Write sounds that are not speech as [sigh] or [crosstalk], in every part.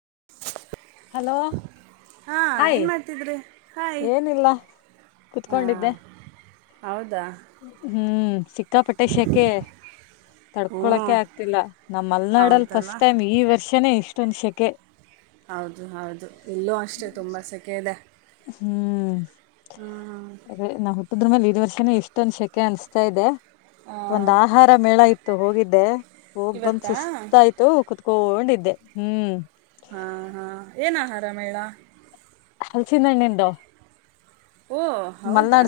[unintelligible] Hello ಹಾ hi ಏನು ಮಾಡ್ತಿದ್ರಿ ಹಾಯ್ ಏನಿಲ್ಲ ಕುತ್ಕೊಂಡಿದ್ದೆ ಹಾಂ ಹೌದಾ ಹ್ಮ್. ಸಿ. ಸುತ್ತಪಟ್ಟೆ ಶೆಖೆ ಹ್ಞೂ ತಡ್ಕೊಳಕೆ ಆಗ್ತಿಲ್ಲ ನಮ್ಮ್ ಮಲ್ನಾಡಲ್ಲಿ ಹೌದಲ್ಲ ಫಸ್ಟ್ ಟೈಮ್ ಈ ವರ್ಷನೇ ಇಷ್ಟು. ತುನ್ಸಕ್ಕೆೆ. ಹೌದು ಹೌದು ಇಲ್ಲೂ ಅಷ್ಟೆ ತುಂಬ ಸೆಕೆ ಇದೆ. ಹ್ಮ್. ಹ್ಞೂ ಅದೇ ನವುು. ಅ್ರ ಮೇಲೆ ಇದದು ವರ್ಷನ ಇಷ್ಟೊ ಒಂದ ಶೆಖೆ ಅನ್ಸ್ತಾ ಇದೆ. ಒಂದ್ ಆಹಾರ ಮೇಳ ಇತ್ತು. ಹೋಗಿದ್ದೆ. ಹೋಗ್ ಬಂದ್ ಇವತ್ತಾ ಸುಸ್ತ ಆಯ್ತು ಕುತ್. ಕೊಂಡಿದ್ದೆ ಹ್ಮ್. ಹಾ ಹಾ ಏನ್ ಆಹಾರ ಮೇಳ. ಹಲ್ಸಿನ ಹಣ್ಣಂದು. ಓಹ ಹೌದಾ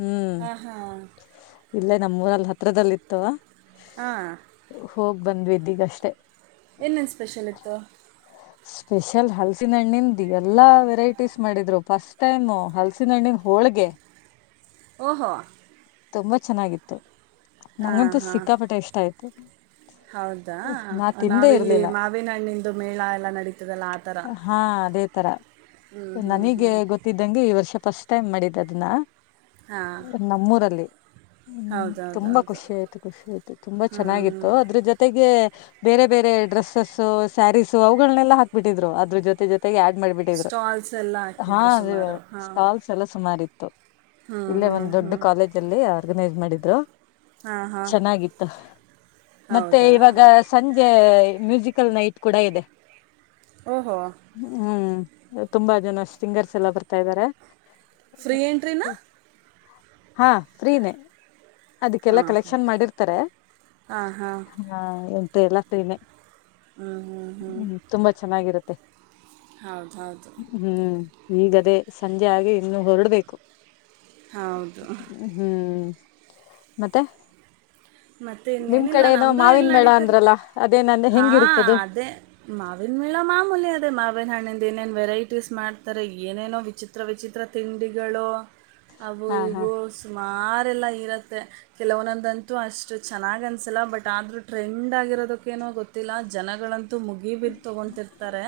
ಹ್ಮ್ ಹಾ ಹಾಂ. ಇಲ್ಲೇ ನಮ್ಮ್ೂರಲ್ಲಿ ಹತ್ರದಲ್ಲಿ ಇತ್ತುವ. ಹಾ. ಹೋಗ್ ಬಂದ್ವಿ ಇದೀಗಷ್ಟೇ. ಏನೇನು ಸ್ಪೆಷಲ್ ಇತ್ತು. ಸ್ಪೆಷಲ್ ಹಲ್ಸಿನ ಹಣ್ಣಿನನ್ ದ. ಎಲ್ಲಾ ವೆರೈಟೀಸ್ ಮಾಡಿದ್ರು ಫಸ್ಟ್ ಟೈಮ್ ಹಲ್ಸಿನ ಹಣ್ಣಿನ ಹೋಳಗೆ. ಹೋ. ತುಂಬಾ ಚೆನ್ನಾಗಿತ್ತು. ನಂಗಂತೂ ಹಾಂ ಸಿಕ್ಕಾಪಟ ಇಷ್ಟ ಆಯ್ ಹ. ಹೌದಾ ನಾವಿಲ್ಲಿ ಮಾವಿನಹಣ್ಣಿಂದು ಮೇಳ ಎಲ್ಲ ನಡೀತದಲ್ಲ ಆ ಥರ. ಹಾ ಅದೇ ತರ ಹ್ಞೂ ಹ್ಞೂ ಹ್ಞೂ ನನಗೆ ಗೊತ್ತಿದ್ದಂಗೆ ಈ ವರ್ಷ. ಫಸ್ಟ್ ಟೈಮ್ ಮಾಡಿದ್ದದನ್ನ. ಹಾಂ ನಮ್ಮೂರಲ್ಲಿ. ಹ್ಮ್ ತುಂಬಾ ಹೌದೌದೌದು ಖುಷಿ ಆಯ್ತು ಖುಷಿ ಆಯ್ತು ತುಂಬಾ ಹ್ಞೂ ಹ್ಞೂ ಚೆನ್ನಾಗಿತ್ತು ಅದ್ರ ಜೊತೆಗೆ. ಬೇರೆ ಬೇರೆ ಡ್ರೆಸ್ಸಸ್ಸು ಸ್ಯಾರೀಸು ಅವುಗಳನೆಲ್ಲಾ ಹಾಕ್ಬಿಟ್ಟಿದ್ರು ಅದ್ರ ಜೊತೆ ಜೊತೆಗೆ ಆ. ಮಾಡಬಿಟ್ಟಿದ್ರು ಸ್ಟಾಲ್ಸ್ ಎಲ್ಲ ಹಾ ಹಾಕಿದ್ರು ಅ ಸುಮಾರು ಹಾಂ ಸ್ಟಾಲ್ಸ್ ಎಲ್ಲ ಸುಮಾರ ಇತ್ತು. ತ. ಹ್ಞೂ ಇಲ್ಲೇ ಹ್ಞೂ ಒಂದ್ ದೊಡ್ಡ ಹ್ಞೂ ಕಾಲೇಜ್ ಅಲ್ಲಿ. ಆರ್ಗನೈಸ್ ಮಾಡಿದ್ರು. ಹಾಂ ಹಾಂ ಚೆನ್ನಾಗಿತ್ತು ಮತ್ತೆ ಹೌದಾ ಇವಾಗ ಸಂಜೆ ಮ್ಯೂಸಿಕ್ ಲ್ ನೈಟ್ ಕೂಡ ಇದೆ ಹೋ ಹ್ಮ್ ತುಂಬಾ ಜನ ಸಿಂಗರ್ಸ್ ಎಲ್ಲ ಬರ್ತಾ ಇದ್ದಾರೆ ಫ್ರೀ ಏಂಟ್ರಿನ ಹಾ ಫ್ರೀನೆ ಅದಕ್ಕೆಲ್ಲ ಹಾಂ ಕಲೆಕ್ಷನ್ ಮಾಡಿರ್ತಾರೆ ಹಾಂ ಹಾಂ ಹ ಎಲ್ಲಾ ಸೆ ಹಾಂ ಹ್ಞೂ ಹ್ಮ್ ತುಂಬಾ ಚೆನ್ನಾಗಿರುತ್ತೆ ಹೌದ ಹೌದು ಹ್ಮ್ ಈಗದೇ ಸಂಜೆ ಆಗಿ ಇನ್ನು ಹೊರಡ್ಬೇಕು ಹೌದು ಹ್ಮ್ ಮತ್ತೆ ಮತ್ತೆ ನಿಮ್ ಇನ್ನೇನಿಲ್ಲ ಕಡೆ ಏನೋ ನಮ್ದು ಇಲ್ಲಿ ಮಾವಿನ ಮೇಳ ನಡೀತಾರೆ ಅಂದ್ರಲ್ಲ ಅದೇ ನನ್ ಹಾ ಹೆಂಗಿರುತ್ತದು ಅದೇ ಮಾವಿನ ಮೇಳ ಮಾಮೂಲಿ ಅದೇ ಮಾವಿನ ಹಣ್ಣ ಇದ ಏನೇನ್ ವೆರೈಟೀಸ್ ಮಾಡ್ತಾರೆ ಏನೇನೋ ವಿಚಿತ್ರ ವಿಚಿತ್ರ ತಿಂಡಿಗಳು ಅಬೂ ಹಾ ಹಾ ಇಗೋ ಸುಮಾರ್ ಎಲ್ಲ ಇರುತ್ತೆ ಕೆಲವೊಂದ- ಅಷ್ಟು ಚೆನ್ನಾಗಿ್ ಅನ್ಸಲ್ಲ ಬಟ್ ಆದ್ರೂ ಟ್ರೆಂಡ್ ಆಗಿರೋದಕ್ಕೇನೋ ಗೊತ್ತಿಲ್ಲ ಜನಗಳಂತ ಮುಗಿ ಬೀರ್ ತಗೊಂತಿರ್ತಾರೆ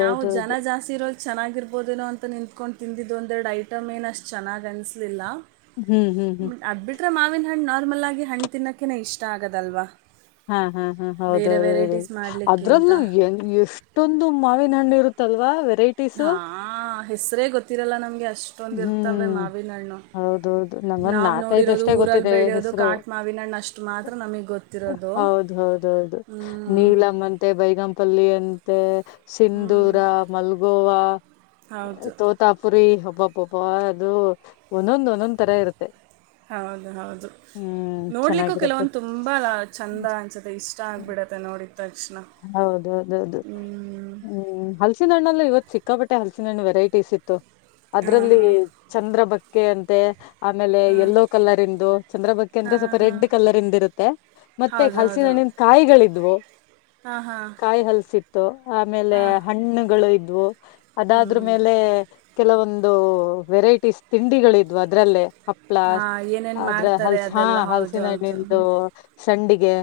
ನಾವು ಜನ ಜಾಸ್ತಿ ಇರೋ ಚೆನ್ನಾಗಿರ್ಬೋದೇನೋ ಅಂತ ನಿಂತ್ಕೊಂಡು ತಿಂದಿದ್ದು ಒಂದೆರಡು ಐಟಮ್ ಏನು ಅಷ್ಟು ಚೆನ್ನಾಗಿ ಅನ್ನಿಸಲಿಲ್ಲ ಹ್ಮ್ ಹ್ಮ್ ಹ್ಮ್ ತ್ರ ಮಾವಿನ ಹನ್ ನಾ ನಾರ್ಮಲ್ ಆಗಿ ಹಣಗೆ ತಿನ್ನೋಕ್ಕೆೆ ಇಷ್ಟ ಆಗದಲ್ವಾ ಹಾ ಹಾ ಹಾ ಹೌದೌ ಮಾಡಲಿಕ್ಕಿಂತ ಅದ್ರಲ್ಲೂ ಎಷ್ಟೊಂದು ಮಾವಿನ ಹಣ್ಣು ಇರುತ್ತೆ ತಲ್ವಾ ರೇಟಿಸು ಹಾಂ ಹೆಸರೇ ಗೊತ್ತಿರಲ್ಲ ನಮಗೆ ಅಷ್ಟ ಹ್ಮ್ ಹೌದೌದು ನಂಗೊಂದ ನಾವು ನಾಕ್ ನೋಡಿರೋದು ಇದ್ದಷ್ಟೇ ಊರಲ್ಲಿ ಗೊತ್ತಿದೆ ಬೆಳೆಯೋದು ಹೆಸರು ಕಾಟು ಮಾವಿನ ಹಣ್ಣು ಅಷ್ಟು ಮಾತ್ರ ನಮಗೆ ಗೊತ್ತಿರೋದು ಹೌದು ಹೌದೌದು ಹ್ಮ್. ನೀಲಮಂತೆ ಬೈಗಂಪಲ್ಲಿ ಮತ್ತು ಹ್ಮ್. ಸಿಂಧೂರ ಮಲ್ಗೋವಾ ಹೌದು ತೋತಾಪುರಿ ಹಬ್ಬ ಪಾಪಾ ಅದು ಒಂದೊಂದ್ ಒಂದೊಂದ್ ತರ ಇರುತ್ತೆ ಹೌದು ಹೌದು ಹ್ಮ್ ನೋಡ್ಲಿಕ್ಕೂ ಚೆನ್ನಾಗಿರುತ್ತೆ ಕೆಲವೊಂದು ತುಂಬಾ ಚಂದ ಅನ್ಸತ್ತೆ ಇಷ್ಟ ಆಗ್ಬಿಡತ್ತೆ ನೋಡಿದ ತಕ್ಷಣ ಹೌದೌದೌದು ಹ್ಞೂ ಹ್ಮ್ ಹಲ್ಸಿನ ಹಣ್ಣಲ್ಲ ಇವತ್ತು ಸಿಕ್ಕಾಪಟ್ಟೆ ಹಲ್ಸಿನ ಹಣ್ಣು ವೆರೈಟೀಸ್ ಇತ್ತು ಹಾಂ ಅದ್ರಲ್ಲಿ ಹಾಂ ಚಂದ್ರ ಭಕ್ತಿ ಕೆ ಎಂತೆ ಆಮೇಲೆ ಹಾಂ ಯಲ್ಲೋ ಕಲರ್ ಇಂದು ಚಂದ್ರ ಬಕ್ಕೆಿ ಅಂದ್ರೆ ಹಾಂ ಸ್ವಲ್ಪ ರೆಡ್ ಹಾಂ ಕಲರ್ ಇಂದ ಇರುತ್ತೆ ಮತ್ತೆ ಹಲ್ಸಿನ ಹಣ್ಣಿನ ಕಾಯಿಗಳಿದ್ವು ಆಾ ಹಾ ಶತ ಆಮೇಲೆ ಹಣ್ಣುಗಳು ಇದ್ದ ಜ ಹ್ಞೂ ಅದಾದ್ರ ಮೇಲೆ ಕೆಲವೊಂದು ವೆರೈಟೀಸ್ ತಿಂಡಿಗಳಿದ್ವು ಅದ್ರಲ್ಲೇ ಹಪ್ಳ ಹಾಂ ಏನೇನು ಆದ್ರ ಮಾಡ್ತಾರೆ ಹಲ್ಸ ಹಾ ಅದೆಲ್ಲ ಹೌದು ಹಲ್ಸಿನ ಹೌದು ಹಣ್ಣಿಂದು ಹ್ಞೂ ಸಂಡಿಗೆ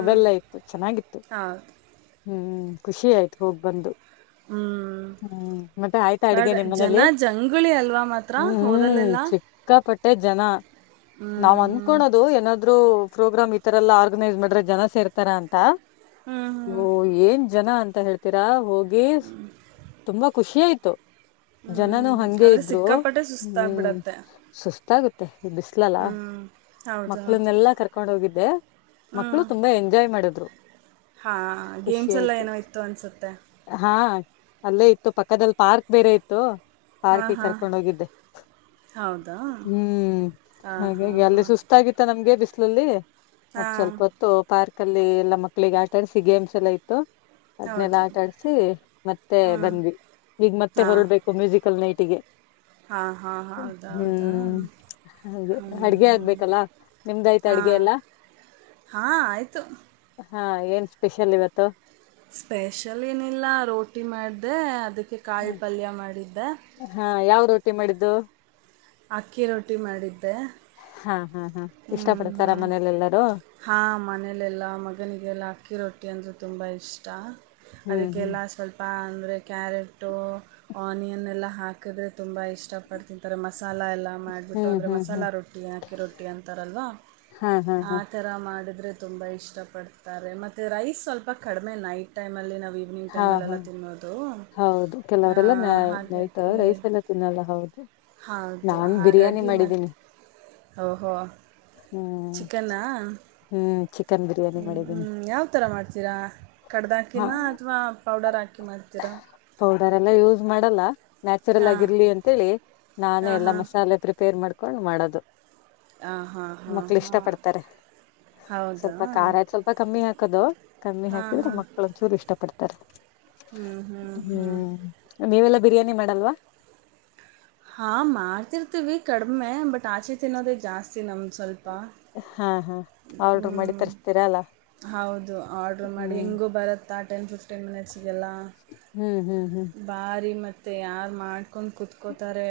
ಅವದೆಲ್ಲ ಇತ್ತುು ಚೆನ್ನಾಗಿತ್ತು ಹಾ ಹ್ಮ್ ಖುಷಿ ಆಯ್ತು ಹೋಗ್ ಬಂದು ಹ್ಞೂ ಹ್ಮ್ ಮತ್ತೆ ಆಯ್ತಾ ಅಡ್ಗೆ ಬಟ್ ನಿಮ್ಮ್ ಜನ ಮನೇಲಿ ಜಂಗುಳಿ ಅಲ್ವಾ ಮಾತ್ರ ಹ್ಮ್ ಹ್ಮ್ ಹೋದಲ್ಲೆಲ್ಲ ಚಿಕ್ಕಾಪಟ್ಟೆ ಜನ ಹ್ಞೂ ನಾವ್ ಹ್ಞೂ ಅನ್ಕೋಳೋದು ಏನಾದ ಆದ್ರು ಪ್ರೋಗ್ರಾಮ್ ಈತರ ಎಲ್ಲಾ ಆರ್ಗನೈಸ್ ಮಾಡ್ರೆ ಜನ ಸೇರ್ತಾರ ಅಂತ ಹ್ಞೂ ಹ್ಞೂ ಓ ಏನ್ ಜನ ಅಂತ ಹೇಳ್ತೀರಾ ಹೋಗಿ ಬೇ ತುಂಬಂಬ ಖುಷಿಯ ಆಾಯಯ್ತು ಹ್ಞೂ ಜನನು ಹಂಗೆ ಆದರೆ ಇದ್ರು ಸಿಕ್ಕಾಪಟ್ಟೆ ಹ್ಮ್ ಸುಸ್ತಾಗ್ಬಿಡತ್ತೆ ಸುಸ್ತಾಗುತ್ತೆ ಬಿಸ್ಲಲ್ಲ ಹ್ಞೂ ಹೌದು ಹೌದು ಮಕ್ಳನ್ನೆಲ್ಲಾ ಕರ್ಕೊಂಡ್ ಹೋಗಿದ್ದೆ ಮಕ್ಳು ತುಂಬಾ ಎಂಜಾಯ್ ಮಾಡಿದ್ರು ಹಾ ಖುಷಿ ಗೇಮ್ಸ್ ಎಲ್ಲ ಆಯ್ತು ಏನೋ ಇತ್ತು ಅನ್ಸುತ್ತೆ ಹಾ ಅಲ್ಲೇ ಇತ್ತು ಪಕ್ಕದಲ್ಲಿ ಪಾರ್ಕ್ ಬೇರೆ ಇತ್ತು ಹಾಂ ಪಾರ್ಕಿ ಹಾಂ ಕರ್ಕೊಂಡ ಹೋಗಿದ್ದೆ ಹೌದಾ ಹ್ಮ್ ಹಾಂ ಹಾಂ ಹಾಗೆೆ ಅಲ್ಲಿ ಹಾಂ ಸುಸ್ತಾಗಿತ್ತ ನಮ್ಗೆ ಬ್ ಲ್ಲಿಗೆ ಮತ್ ಸ್ವಲ್ಪ ಹಾಂ ಹೊತ್ತು ಪಾರ್ಕ್ ಮಲ್ಲಿ ಎಲ್ಲ ಮಕ್ಕ ಮಕ್ಕಳಿಗೆ ಆಟಾಡಸಿ ಗೇಮ್ಸ್ ಎಲ್ಲಾ ಇತ್ತು ಅದ್ನೆಲ್ಲಾ ಹೌದು ಆಟಾಡ್ಸಿ ಮತ್ತೆ ಹ್ಞೂ ಬಂದ್ವಿ ಈಗ್ ಮತ್ತೆ ಹೊರಡ್ಬೇಕು ಮ್ಯೂಸಿಕಲ್ ನೈಟ್ ತಿಗೆ ಹಾ ಹಾಂ ಹೌದಾ ಹೌದಾ ಹಾಗೆ ಹಾ ಅಡ್ಗೆ ಹ್ಞ ಆಗ್ಬೇಕಲ್ಲ ನಿಮ್ದಾಯ್ತ ಅಡ್ಗೆ ಹಾಂ ಎಲ್ಲಾ ಹಾ ಆಯಿತು ಹಾ ಏನ್ ಸ್ಪೆಷಲ್ ಇವತ್ತು ಸ್ಪೆಷಲ್ ಏನಿಲ್ಲ ರೋಟಿ ಮಾಡಿದೆ ಅದಕ್ಕೆ ಕಾಳು ಹ್ಮ ಪಲ್ಯ ಮಾಡಿದ್ದೆ ಹಾ ಯಾವ್ ರೋಟಿ ಮಾಡಿದ ದ ಅಕ್ಕಿ ರೊಟ್ಟಿ ಮಾಡಿದ್ದೆ ಹಾ ಹಾ ಹಾ ಇಷ್ಟ ಹ್ಞ ಪಡ್ತಾರ ಹ್ಞ ಮನೇಲೆಲ್ಲಾರು ಹಾಂ ಮನಲೆೆಲ್ಲ ಮಗನಿಗೆಲ್ಲ ಅಕ್ಕಿ ರೊಟ್ಟಿ ಟಿ ಅಂದ ತುಂಬಾ ಇಷ್ಟ ಹ್ಮ್ ಹ್ಮ್ ಅದಕ್ಕೆಲ್ಲ ಸ್ವಲ್ಪ ಕ್ಯಾರೆಟ್ ಆನಿಯನ್ ಎಲ್ಲಾ ಹಾಕಿದ್ರೆ ತುಂಬಾ ಇಷ್ಟ ಪಡ್ ತಿಂತಾರೆ ಮಸ ಮಸಾಲ ಎಲ್ಲ ಮಾಡಿಬಿಟ್ಟು ಹ್ಮ್ ಅಂದರೆ ಹ್ಮ್ ಹ್ಮ್ ಮಸಾಲ ರೊಟ್ಟಿ ಹಾಕಿ ರೊಟ್ಟಿ ಿ ಅಂತಾರಲ್ವಾ ಹಾ ಹಾ ಹಾ ಆರ ಮಾಡಿದ್ರೆ ತುಂಬಾ ಇಷ್ಟ ಪಡ್ತಾರೆ ಮತ್ತೆ ರೈಸ್ ಸ್ವಲ್ಪ ಕಡಿಮೆ ನೈಟ್ ಟೈಮ್ ಅಲ್ಲಿ ನ ಹಾ ಹಾ ಹೌದು ಕೆಲವರೆಲ್ಲ ನ ನೈಟ್ ಹಾಗಾಗಿ ರೈಸ್ ಎಲ್ಲ ತಿನ್ನಲ್ಲ ಹೌದು ನಾನ್ ಬಿರಿಯಾನಿ ಮಾಡಿದ್ದೀನಿ ಹೋ ಹ್ಮ್ ಚಿಕನ್ನ ಹ್ಮ್ ಚಿಕನ್ ಬಿರಿಯಾನಿ ಮಾಡಿದ್ದೀನಿ ಹ್ಞೂ ಯಾವ ಥರ ಮಾಡ್ತೀರಾ ಹ ಕಡ್ದಾಕಿನ ಅಥವಾ ಪೌಡರ್ ಹಾಕಿ ಮಾಡ್ತೀರಾ ಪೌಡರ್ ಎಲ್ಲ ಯೂಸ್ ಮಾಡಲ್ಲ ನ್ಯಾಚುರಲ್ ಆಗಿರ್ಲಿ ಹಾಂ ಅಂತೇಳಿ ನಾನೇ ಎಲ್ಲಾ ಹಾಂ ಮಸಾಲೆ ಪ್ರಿಪೇರ್ ಮಾಡ್ಕಿ ಕೊಂಡು ಮಾಡೋದು ಹಾಂ ಹಾಂ ಹಾಂ ಹಾಂ ಮಕ್ಳ ಇಷ್ಟ ಹಾಂ ಪಡ್ತಾರೆ ಹೌದಾ ಸ್ವಲ್ಪ ಖಾರ ಆಯ್ತು ಸ್ವಲ್ಪ ಕಮ್ಮಿ ಹಾಕದು ಕಮ್ಮಿ ಹಾಂ ಹಾಕಿದ್ರೆ ಹಾಂ ಮಕ್ಕಳಂದ ಚೂರು ಇಷ್ಟ ಪಡ್ತಾರೆ ತ ಹ್ಞೂ ಹ್ಞೂ ಹ್ಞೂ ನೀವೆಲ್ಲ ಬಿರಿಯಾನಿ ಮಾಡಲ್ವಾ ಹಾಂ ಮಾಡ್ತಿರ್ತೀವಿ ಕಡಿಮೆ ಬಟ್ ಆಚೆ ತಿನ್ನೋದೇ ಜಾಸ್ತಿ ನಮ್ದು ಸ್ವಲ್ಪ ಹಾ ಹಾ ಆರ್ಡ್ರ ಮಾಡಿ ತರಿಸತೀರಾ ಅಲ್ಲ ಹೌದು ಆರ್ಡ ಮಾಡಿ ಹ್ಮ್ ಹೆಂಗೂ ಬರತ್ತೆ ಆಟಂಡ [inaudible] ಫಫ್ಟಿ ಮಿನಿಟ್ಸ್ ಗೆಲ್ಲ ಹ್ಮ್ ಹ್ಮ್ ಹ್ಮ್ ಭಾರಿ ಮತ್ತು ತಯಾರ ಮಾಡಿ ಕತ್ಕೊಂಡು ಕುತ್ಕೋತಾರೆ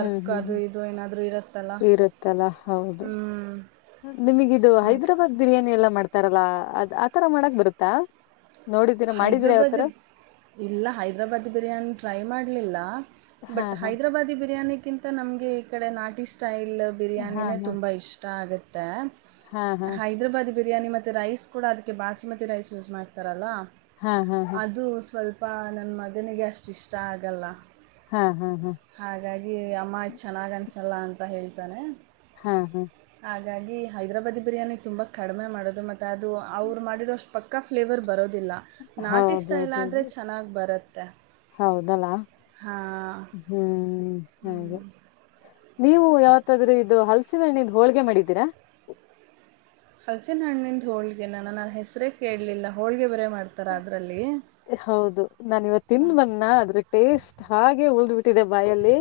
ಹ್ಮ್ ಹ್ಮ್ ಅದು ಹ್ಮ್ ಇದು ಏನಾದರೂ ಇರುತ್ತಲ್ಲ ಇರುತ್ತಲ್ಲ ಹೌದು ಹ್ಞೂ ನಿಮಗ ಇದು ಹಾಗೆ ಹೈದ್ರಾಬಾದ್ ಬಿರಿಯಾನಿ ಎಲ್ಲ ಮಾಡ್ತ ತರಲ್ಲಾ ಅದ್ ಆತರ ಮಾಡಕ್ ಬರುತ್ತಾ ನೋಡಿದ್ದೀರಾ ಮಾಡಿದೀರಾ ಯಾವತರ ಹೈದ್ರಾಬಾದಿ ಇಲ್ಲ ಹೈದ್ರಾಬಾದ್ ಬಿರಿಯಾನಿ ಟ್ರೈ ಮಾಡಲಿಲ್ಲ ಹಾ ಬಟ್ ಹಾ ಹೈದ್ರಾಬಾದಿ ಬಿರಿಯಾನಿಗಿಂತ ನಮ್ಗೆ ಈ ಕಡೆ ನಾಟಿಸ ಸ್ಟೈಲ್ ಇಲ್ಲ ಹಾ ಬಿರಿಯಾನಿನೇ ತುಂಬಾ ಇಷ್ಟ ಆಗತ್ತೆ ತಾ ಹಾ ಹಾ ಹೈದ್ರಾಬಾದಿ ಬಿರಿಯಾನಿ ಮತ್ತೆ ಮತ್ತು ರೈಸ್ ಕೂಡ ಅದಕ್ಕೆ ಬಾಸುಮತಿ ರೈಸ್ ಯೂಸ್ ಮಾಡ್ತಾರಲ್ಲ ಹಾ ಹಾ ಹಾ ಅದು ಸ್ವಲ್ಪ ಅಪ್ಪ ನನ್ನ ಮಗನಿಗೆ ಅಷ್ಟು ಇಷ್ಟ ಆಗಲ್ಲ ಹಾ ಹಾ ಹಾ ಹಾಗಾಗಿ ಅಮ್ಮ ಚೆನ್ನಾಗ್ ಅನ್ಸುತ್ತೆ ಅಲ್ಲ ಅಂತ ಹೇಳ್ತಾನೆ ಹಾ ಹಾ ಹಾಗಾಗಿ ಹೈದ್ರಾಬಾದಿ ಬಿರಿಯಾನಿ ತುಂಬಾ ಕಡಿಮೆ ಮಾಡೋದು ಮತ್ತೆ ಅದು ಅವ್ರು ಮಾಡಿರ ಅಷ್ಟು ಪಕ್ಕ ಫ್ಲೇವರ್ ಬರೋದಿಲ್ಲ ನಾಟಿ ಸ್ಟೈಲ್ ಆದರೆ ಹೌದೌದುದು ಚೆನ್ನಾಗಿ ಬರುತ್ತೆ ಹೌದಲ್ಲಾ ಹಾಂ ಹ್ಮ್ ಹಾಗೆ ನೀವು ಯಾವತ್ತಾದ್ರೂ ಇದು ಹಲ್ಸಿನ ಹಣ್ಣಿಂದ ಹೋಳ್ಗೆ ಮಾಡಿದ್ದೀರಾ? ಹಲಸಿ ನಣ್ಣಿಂದ ಹೋಳ್ಗೆ ನನ್ನ ಹೆಸರೇ ಕೇಳಲಿಲ್ಲ ಹೋಳ್ಗೆ ಬರ ಹೌದು ನಾನ್ ಇವತ್ ತಿನ್ಬನ್ನ ಅದ್ರೆ ಟೇಸ್ಟ್ ಹಾಗೆ ಉಳ್ದ್ ಬಿಟ್ಟಿದೆ ಬಾಯಲ್ಲಿ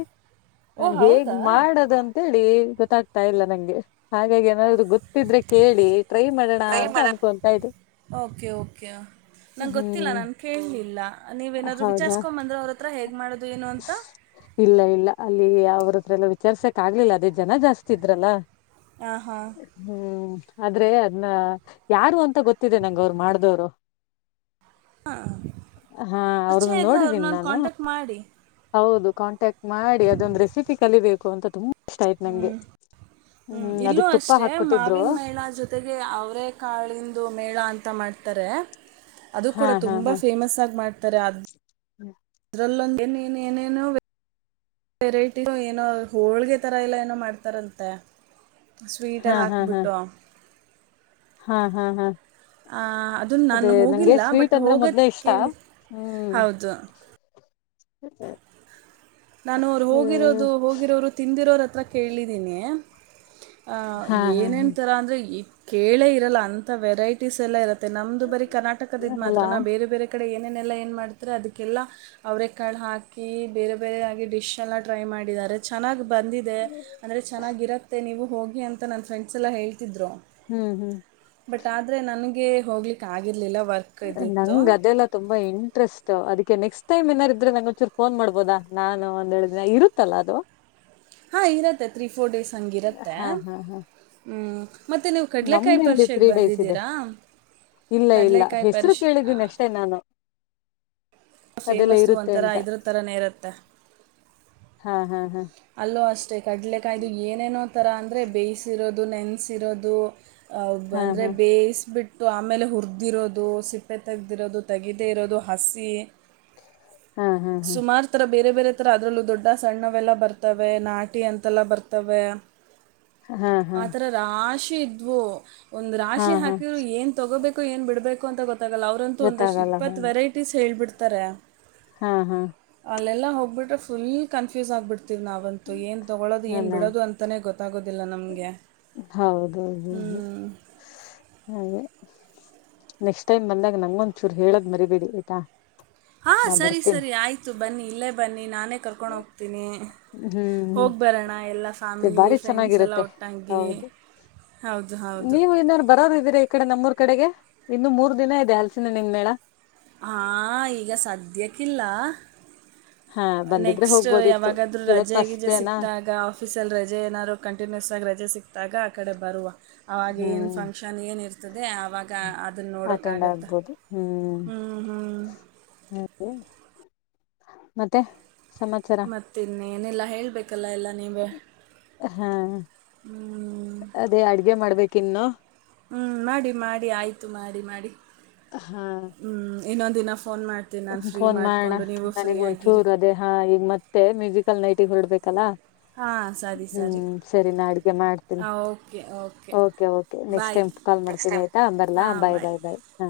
ಓ ನನ್ ಹೇಗ್ ಹೌದಾ ಮಾಡದಂತೇಳಿ ಗೊತ್ತಾಗ್ತಾ ಇಲ್ಲ ನಂಗೆ ಹಾಗಾಗಿ ಏನಾದರು ಗೊತ್ತಿದ್ರೆ ಕೇಳಿ ಟ್ರೈ ಮಾಡೋಣ ಅಂತ ಅನ್ಕೊತಾ ಇದೆ ಓಕೆ ಓಕೆ ನಂಗೆ ಗೊತ್ತಿಲ್ಲ ನನಗೆ ಇಲ್ಲ ನೀವೇಏನಾದರೂ ಹೌದಾ ವಿಚಾರಿಸ್ಕೊಂಬಂದ್ರೆ ಅವ್ರ ಹತ್ರ ಹೇಗೆ ಮಾಡೋದು ಏನು ಅಂತ ಅವ್ರತ್ರ ಎಲ್ಲ ವಿಚಾರ್ಸಕ್ ಆಗ್ಲಿಲ್ಲ ಅದೇ ಜನ ಜಾಸ್ತಿ ಇದ್ರಲ್ಲ ಹಾಂ ಹಾಂ ಹ್ಮ್ ಆದ್ರೆ ಅದನ್ನ ಯಾರು ಅಂತ ಗೊತ್ತಿದೆ ನಂಗ ಅವ್ರು ಮಾಡ್ದವರು ಹ ಹ ಹಾ ಅವ್ರನ್ನು ನೋಡಿದೀನಿ ನಾನು ಮಾಡಿ ಹೌದು ಕಾಂಟ್ಯಾಕ್ಟ್ ಮಾಡಿ ಅದೊಂದು ರೆಸಿಪಿ ಕಲಿಬೇಕು ಅಂತ ತುಂಬ ಹ್ಮ್ ಹ್ಮ್ ಇಲ್ಲೂ ಅದಕ್ ತುಪ್ಪ ಅಷ್ಟೆ ಹಾಕೊಟ್ಟಿದ್ರು ಮಾವಿನ ಮೇಳ ಜೊತೆಗೆ ಅವರೇ ಕಾಳಂದು ಮೇಳ ಅಂತ ಅ ಊಟ ಮಾಡ್ತಾರೆ ಅದು ಹಾ ಕೂಡ ತುಂಬಾ ಫೇಮಸ್ ಆಗಿ ಮಾಡ್ತಾರೆ ಅ ಹ್ಮ್ ಅದ್ರಲ್ಲೊಂದು ಏ ಏನೇನೋ ವೆರೈಟಿ ಏನೋ ಹೋಳ್ಗೆ ತರ ಎಲ್ಲ ಏನೋ ಮಾಡ್ತಾರಂತೆ ಹಾ ಸ್ವೀಟನ್ನು ಹಾ ಹಾ ಹಾಕ್ಬಿಟ್ಟು ಹಾ ಹಾ ಹಾ ಅದನ್ನು ಅದೇ ನಾನು ನಂಗೆ ಹೋಗಿಲ್ಲ ಸ್ವೀಟ್ ಬಟ್ ಅಂದ್ರೆ ಮೊದ್ಲೇ ಹೋಗಕ್ಕೆ ಇಷ್ಟ ಕೇಳಿ ಹೌದು ಹ್ಮ ನಾನು ಅವ್ರು ಹೋಗಿರೋದು ಹೋಗಿರೋರು ತಿಂದಿರೋರ ಹತ್ರ ಕೇಳಿದ್ದೀನಿ ಹಾ [unintelligible] ಹಾ ಹಾ ಏನೇನು ಥರ ಅಂದರೆ ಈ ಕೇಳೇ ಇರಲ್ಲ ಅಂ ವೆರೈಟೀಸ್ ಎಲ್ಲ ಇರತ್ತೆ ನಮ್ದು ಬರಿ ಕರ್ನಾಟಕದ ಮಾತ್ರ ಅಲ್ಲಾ ನಾ ಬೇರೆ ಬೇರೆ ಕಡೆ ಏ ಲ್ಲ ಏನ್ ಮಾಡ್ತಾರೆ ಅದಕ್ಕೆಲ್ಲ ಅವ್ರ ಕಾ ಹಾಕಿ ಬೇರೆ ಬೇರೆದಾಗಿ ಡಿಶ್ ಎಲ್ಲ ಟ್ರೈ ಮಾಡಿದ್ದಾರೆ ಚೆನ್ನಾಗಿ ಬಂದಿದೆ ಅಂದರೆ ಚೆನ್ನಾಗಿರುತ್ತೆ ನೀವು ಹೋಗಿ ಅಂತ ನನ್ ಫ್ರೆಂಡಸ್ ಎಲ್ಲ ಹೇಳಿ ರು ಹ್ಮ್ ಹ್ಮ್ ಬಟ್ ಆದ್ರೆ ನನಗೆ ಹೋಗ್ಲಿಕ್ ಆಗಿರ್ಲಿಲ್ಲ ನಂಗ ಅದೆಲ್ಲ ತುಂಬಾ ಇಂಟ್ರೆಸ್ಟ್ ಅದಕ್ಕೆ ನೆಕ್ಸ್ಟ್ ಟೈಮ್ ಏನಾರಿದ್ರೆ ನಂಗ ಒಚ್ಚೂರು ಫೋನ್ ಮಾಡ್ಬೋದ ನಾನು ಅಂದ್ ಹೇಳಿದಿನ ಇರುತ್ತಲ್ಲ ಅದು ಹಾಂ ಇರುತ್ತೆ ತ್ರೀ ಫೋರ್ ಡೇಸ್ ಹಂಗಿರುತ್ತೆ ಹಾ ಹಾ ಹಾ ಹ ನಮ್ದು ಇಲ್ಲಿ ತ್ರೀ ಡೇಸ್ ಇದೆ ಇಲ್ಲ ಇಲ್ಲ ಕಡಲೆಕಾಯಿ ಹೆಸರು ಪರಿಷೆ ಕೇಳಿದೀನ ಅಷ್ಟೇ ನಾನು ಅದೆಲ್ಲ ಫೇಮಸ್ಸು ಇರುತ್ತೆ ಒಂಥರ ಅಂತ ಇದ್ರ ತಥರನೇ ಇರುತ್ತೆ ಹಾ ಹಾ ಹಾ ಅಲ್ಲೂ ಅಷ್ಟೇ ಕಡಲೆಕಾಯ್ದು ಏನೇನೋ ತರ ಅಂದ್ರೆ ಬೇಯಿಸಿರೋದು ಇದು ಲೆನ್ಸ್ ಇರೋದು ಅ ಹಾ ಅಂದ್ರೆ ಬೇಯಿಸಬಿಟ್ಟ ಆಮೇಲೆ ಹುರಿದಿರೋದು ಸಿಪ್ಪೆ ತೆೆಗೆದಿರೋದು ತೆಗದೇ ಇರೋದು ಹಸಿ ಹಾ ಹಾ ಹಾ ಸುಮಾರು ಥರ ಬೇರೆ ಬೇರೆ ತರ ಅದಲ್ಲೂ ದೊಡ್ಡ ಸಣ್ಣವೆಲ್ಲ ಬತ್ತೆ ರ್ತವೆ ನಾಟಿ ಅಂತೆಲ್ಲ ಬರ್ತವೆ ಹಾ ಹಾ ಹಾ ಆಥರ ರಾಶಿ ಇದ್ವು ಒಂದ್ ಹಾ ರಾಶಿ ಹಾ ಹಾಕಿರರು ಏನ್ ತೊಗೋಬೇಕು [unintelligible] ಏನ್ ಬಿಡ್ಬೇಕು ಅಂತ ಗೊ ಲ್ಲ ಅವ್ರಂತೂ ಒಂದಷ್ಟ ಗೊತ್ತಾಗಲ್ಲ ಇಪ್ಪತ್ತು ಹೌದು ವೆರೈಟೀಸ್ ಹೇಳ್ಬಿಡ್ತಾರೆ. ತ್ತರ ಹಾ ಹಾ ಅಲ್ಲ ಹೋಗಬಿ್ರೆ ುಲ್ ಕನ್ಫ್ಯೂಸ್ ಆಗ್ಬಿಟ್ಟೆ ನಾವಂತೂ ಏ ತೊಳ್ಳೋದು ಅಲ್ಲ ಏಡೋ ಅ ಗೊತ್ತಾಗೋದಿಲ್ಲ ನ ಹ ಹೌದೌದೌದು ಹಾಗೆ ನೆಕ್ಸ್ಟ್ ಟೈಮ್ ಬಂದಾಗ ನಂಗೊಂದ್ ಚೂರು ಹೇಳದ್ ಮರಿಬೇಡಿ ಆಯ್ತಾ ಹಾ ನಾ ಸರಿ ಬರ್ತೀನಿ ಸರಿ ಆಯ್ತು ಬನ್ನಿ ಇಲ್ಲೇ ಬನ್ನಿ ನೀ ನಾನೇ ಕರ್ಕೊಂಡು ಹೋಗ್ತೀನಿ ಹ್ಮ್ ಹ್ಮ್ ಹೋಗಿ ಬರೋಣ ಎಲ್ಲ ಮತ್ತೆ ಫ್ಯಾಮಿಲಿ ಬಾರಿ ಫ್ರೆಂಡ್ಸ ಎಲ್ಲ ಚೆನ್ನಾಗಿರುತ್ತೆ ಒಟ್ಟಾಗಿ ಹೌದು ಹೌದು ಹೌದು. ನೀವು ಇನ್ನಾರು ಬರೋರು ಇದೀರಾ ಈ ಕಡೆ ನಮ್ಮೂರ್ ಕಡೆಗೆ ಇನ್ನು ಮೂರ್ ದಿನ ಇದೆ ಹಲ್ಸಿನ ನಿನ್ ಮೇಳ ಹಾ ಈಗ ಸದ್ಯಕ್ಕಿಲ್ಲ ಹಾ ಬಂದಿದ್ರೆ ನೆಕ್ಸ್ಟ್ ಹೋಗ್ಬೋದಿತ್ತು ಯಾವಾಗಾದ್ೂ ಇವತ್ ರಜೆ ಫಸ್ಟ್ ಗೀಜ ಡೇನಾ ಸಿಕ್ತ ಆಾಗ ಆಫೀಸ ಅಲ್ಲಿ ರಜೆ ಏನಾರೋ ಕಂಟಿನ್ಯೂಸ್ ಆಗಿ ರಜೆ ಸಿಕ್ಕಿದಾಗ ಆ ಕಡೆ ಬರುವ ಆಾಗ ಏನು ಹ್ಮ್ ಫಂಕ್ಷನ್ ಏನಿರ್ತದೆ ಆವಾಗ ಅದನ್ನ ಅಟೆಂಡ್ ನೋಡೋಕ್ಕಾಗತ್ತಾ ಆಗ್ಬೋದು ಹ್ಮ್ ಹ್ಞ ಹ್ಞ ಹಾಗೆ ಮತ್ತೆ ಸಮಾಚಾರ ಮತ್ತ ಇನ್ನ ಏನೆಲ್ಲ? ಹೇಳ್ಬೇಕು ಹಾ ಹ್ಞೂ ಅದೇ ಅಡ್ಗೆ ಮಾಡ್ಬೇಕು ಕನ್ನ ಹ್ಞೂ ಮಾಡಿ ಮಾಡಿ ಆಯಿತು ಮಾಡಿ ಮಾಡಿ ಹಾ ಇ ದಿನ ಫೋನ್ ಮಾಡ್ತೀನಿ ನಾನು ಫ್ರೀ ಫೋನ್ ಮಾಡೋಣ ಮಾಡಿಕೊಂಡು ನೀವು ಫ್ರೀ ನನಗ್ ಆಗಿರಿ ಒಂಚೂರು ಅದೇ ಹಾ ಈಗ ಮತ್ತೆ ಮ್ಯೂಸಿಕಲ್ ನೈಟ್ ಹೊರಡ್ಬೇಕಲ್ಲಾ ಹಾಂ ಸರಿ ಹ್ಮ್ ಸರಿ ಸರಿ ನಾ ಅಡ್ಗೆ ಮಾಡ್ತೀನಿ ಹಾಂ ಓಕೆ ಓಕೆ ೆ ನೆಕ್ಸ್ಟ್ ಬಾಯ್ ಟೈಮ್ ಕಾಲ್ ಮಾಡ್ತೀನಿ ಆಯ್ತಾ ಬರ್ಲಾ ಬಾಯ್ ಬಾಯ್ ಬಾಯ್ ಹ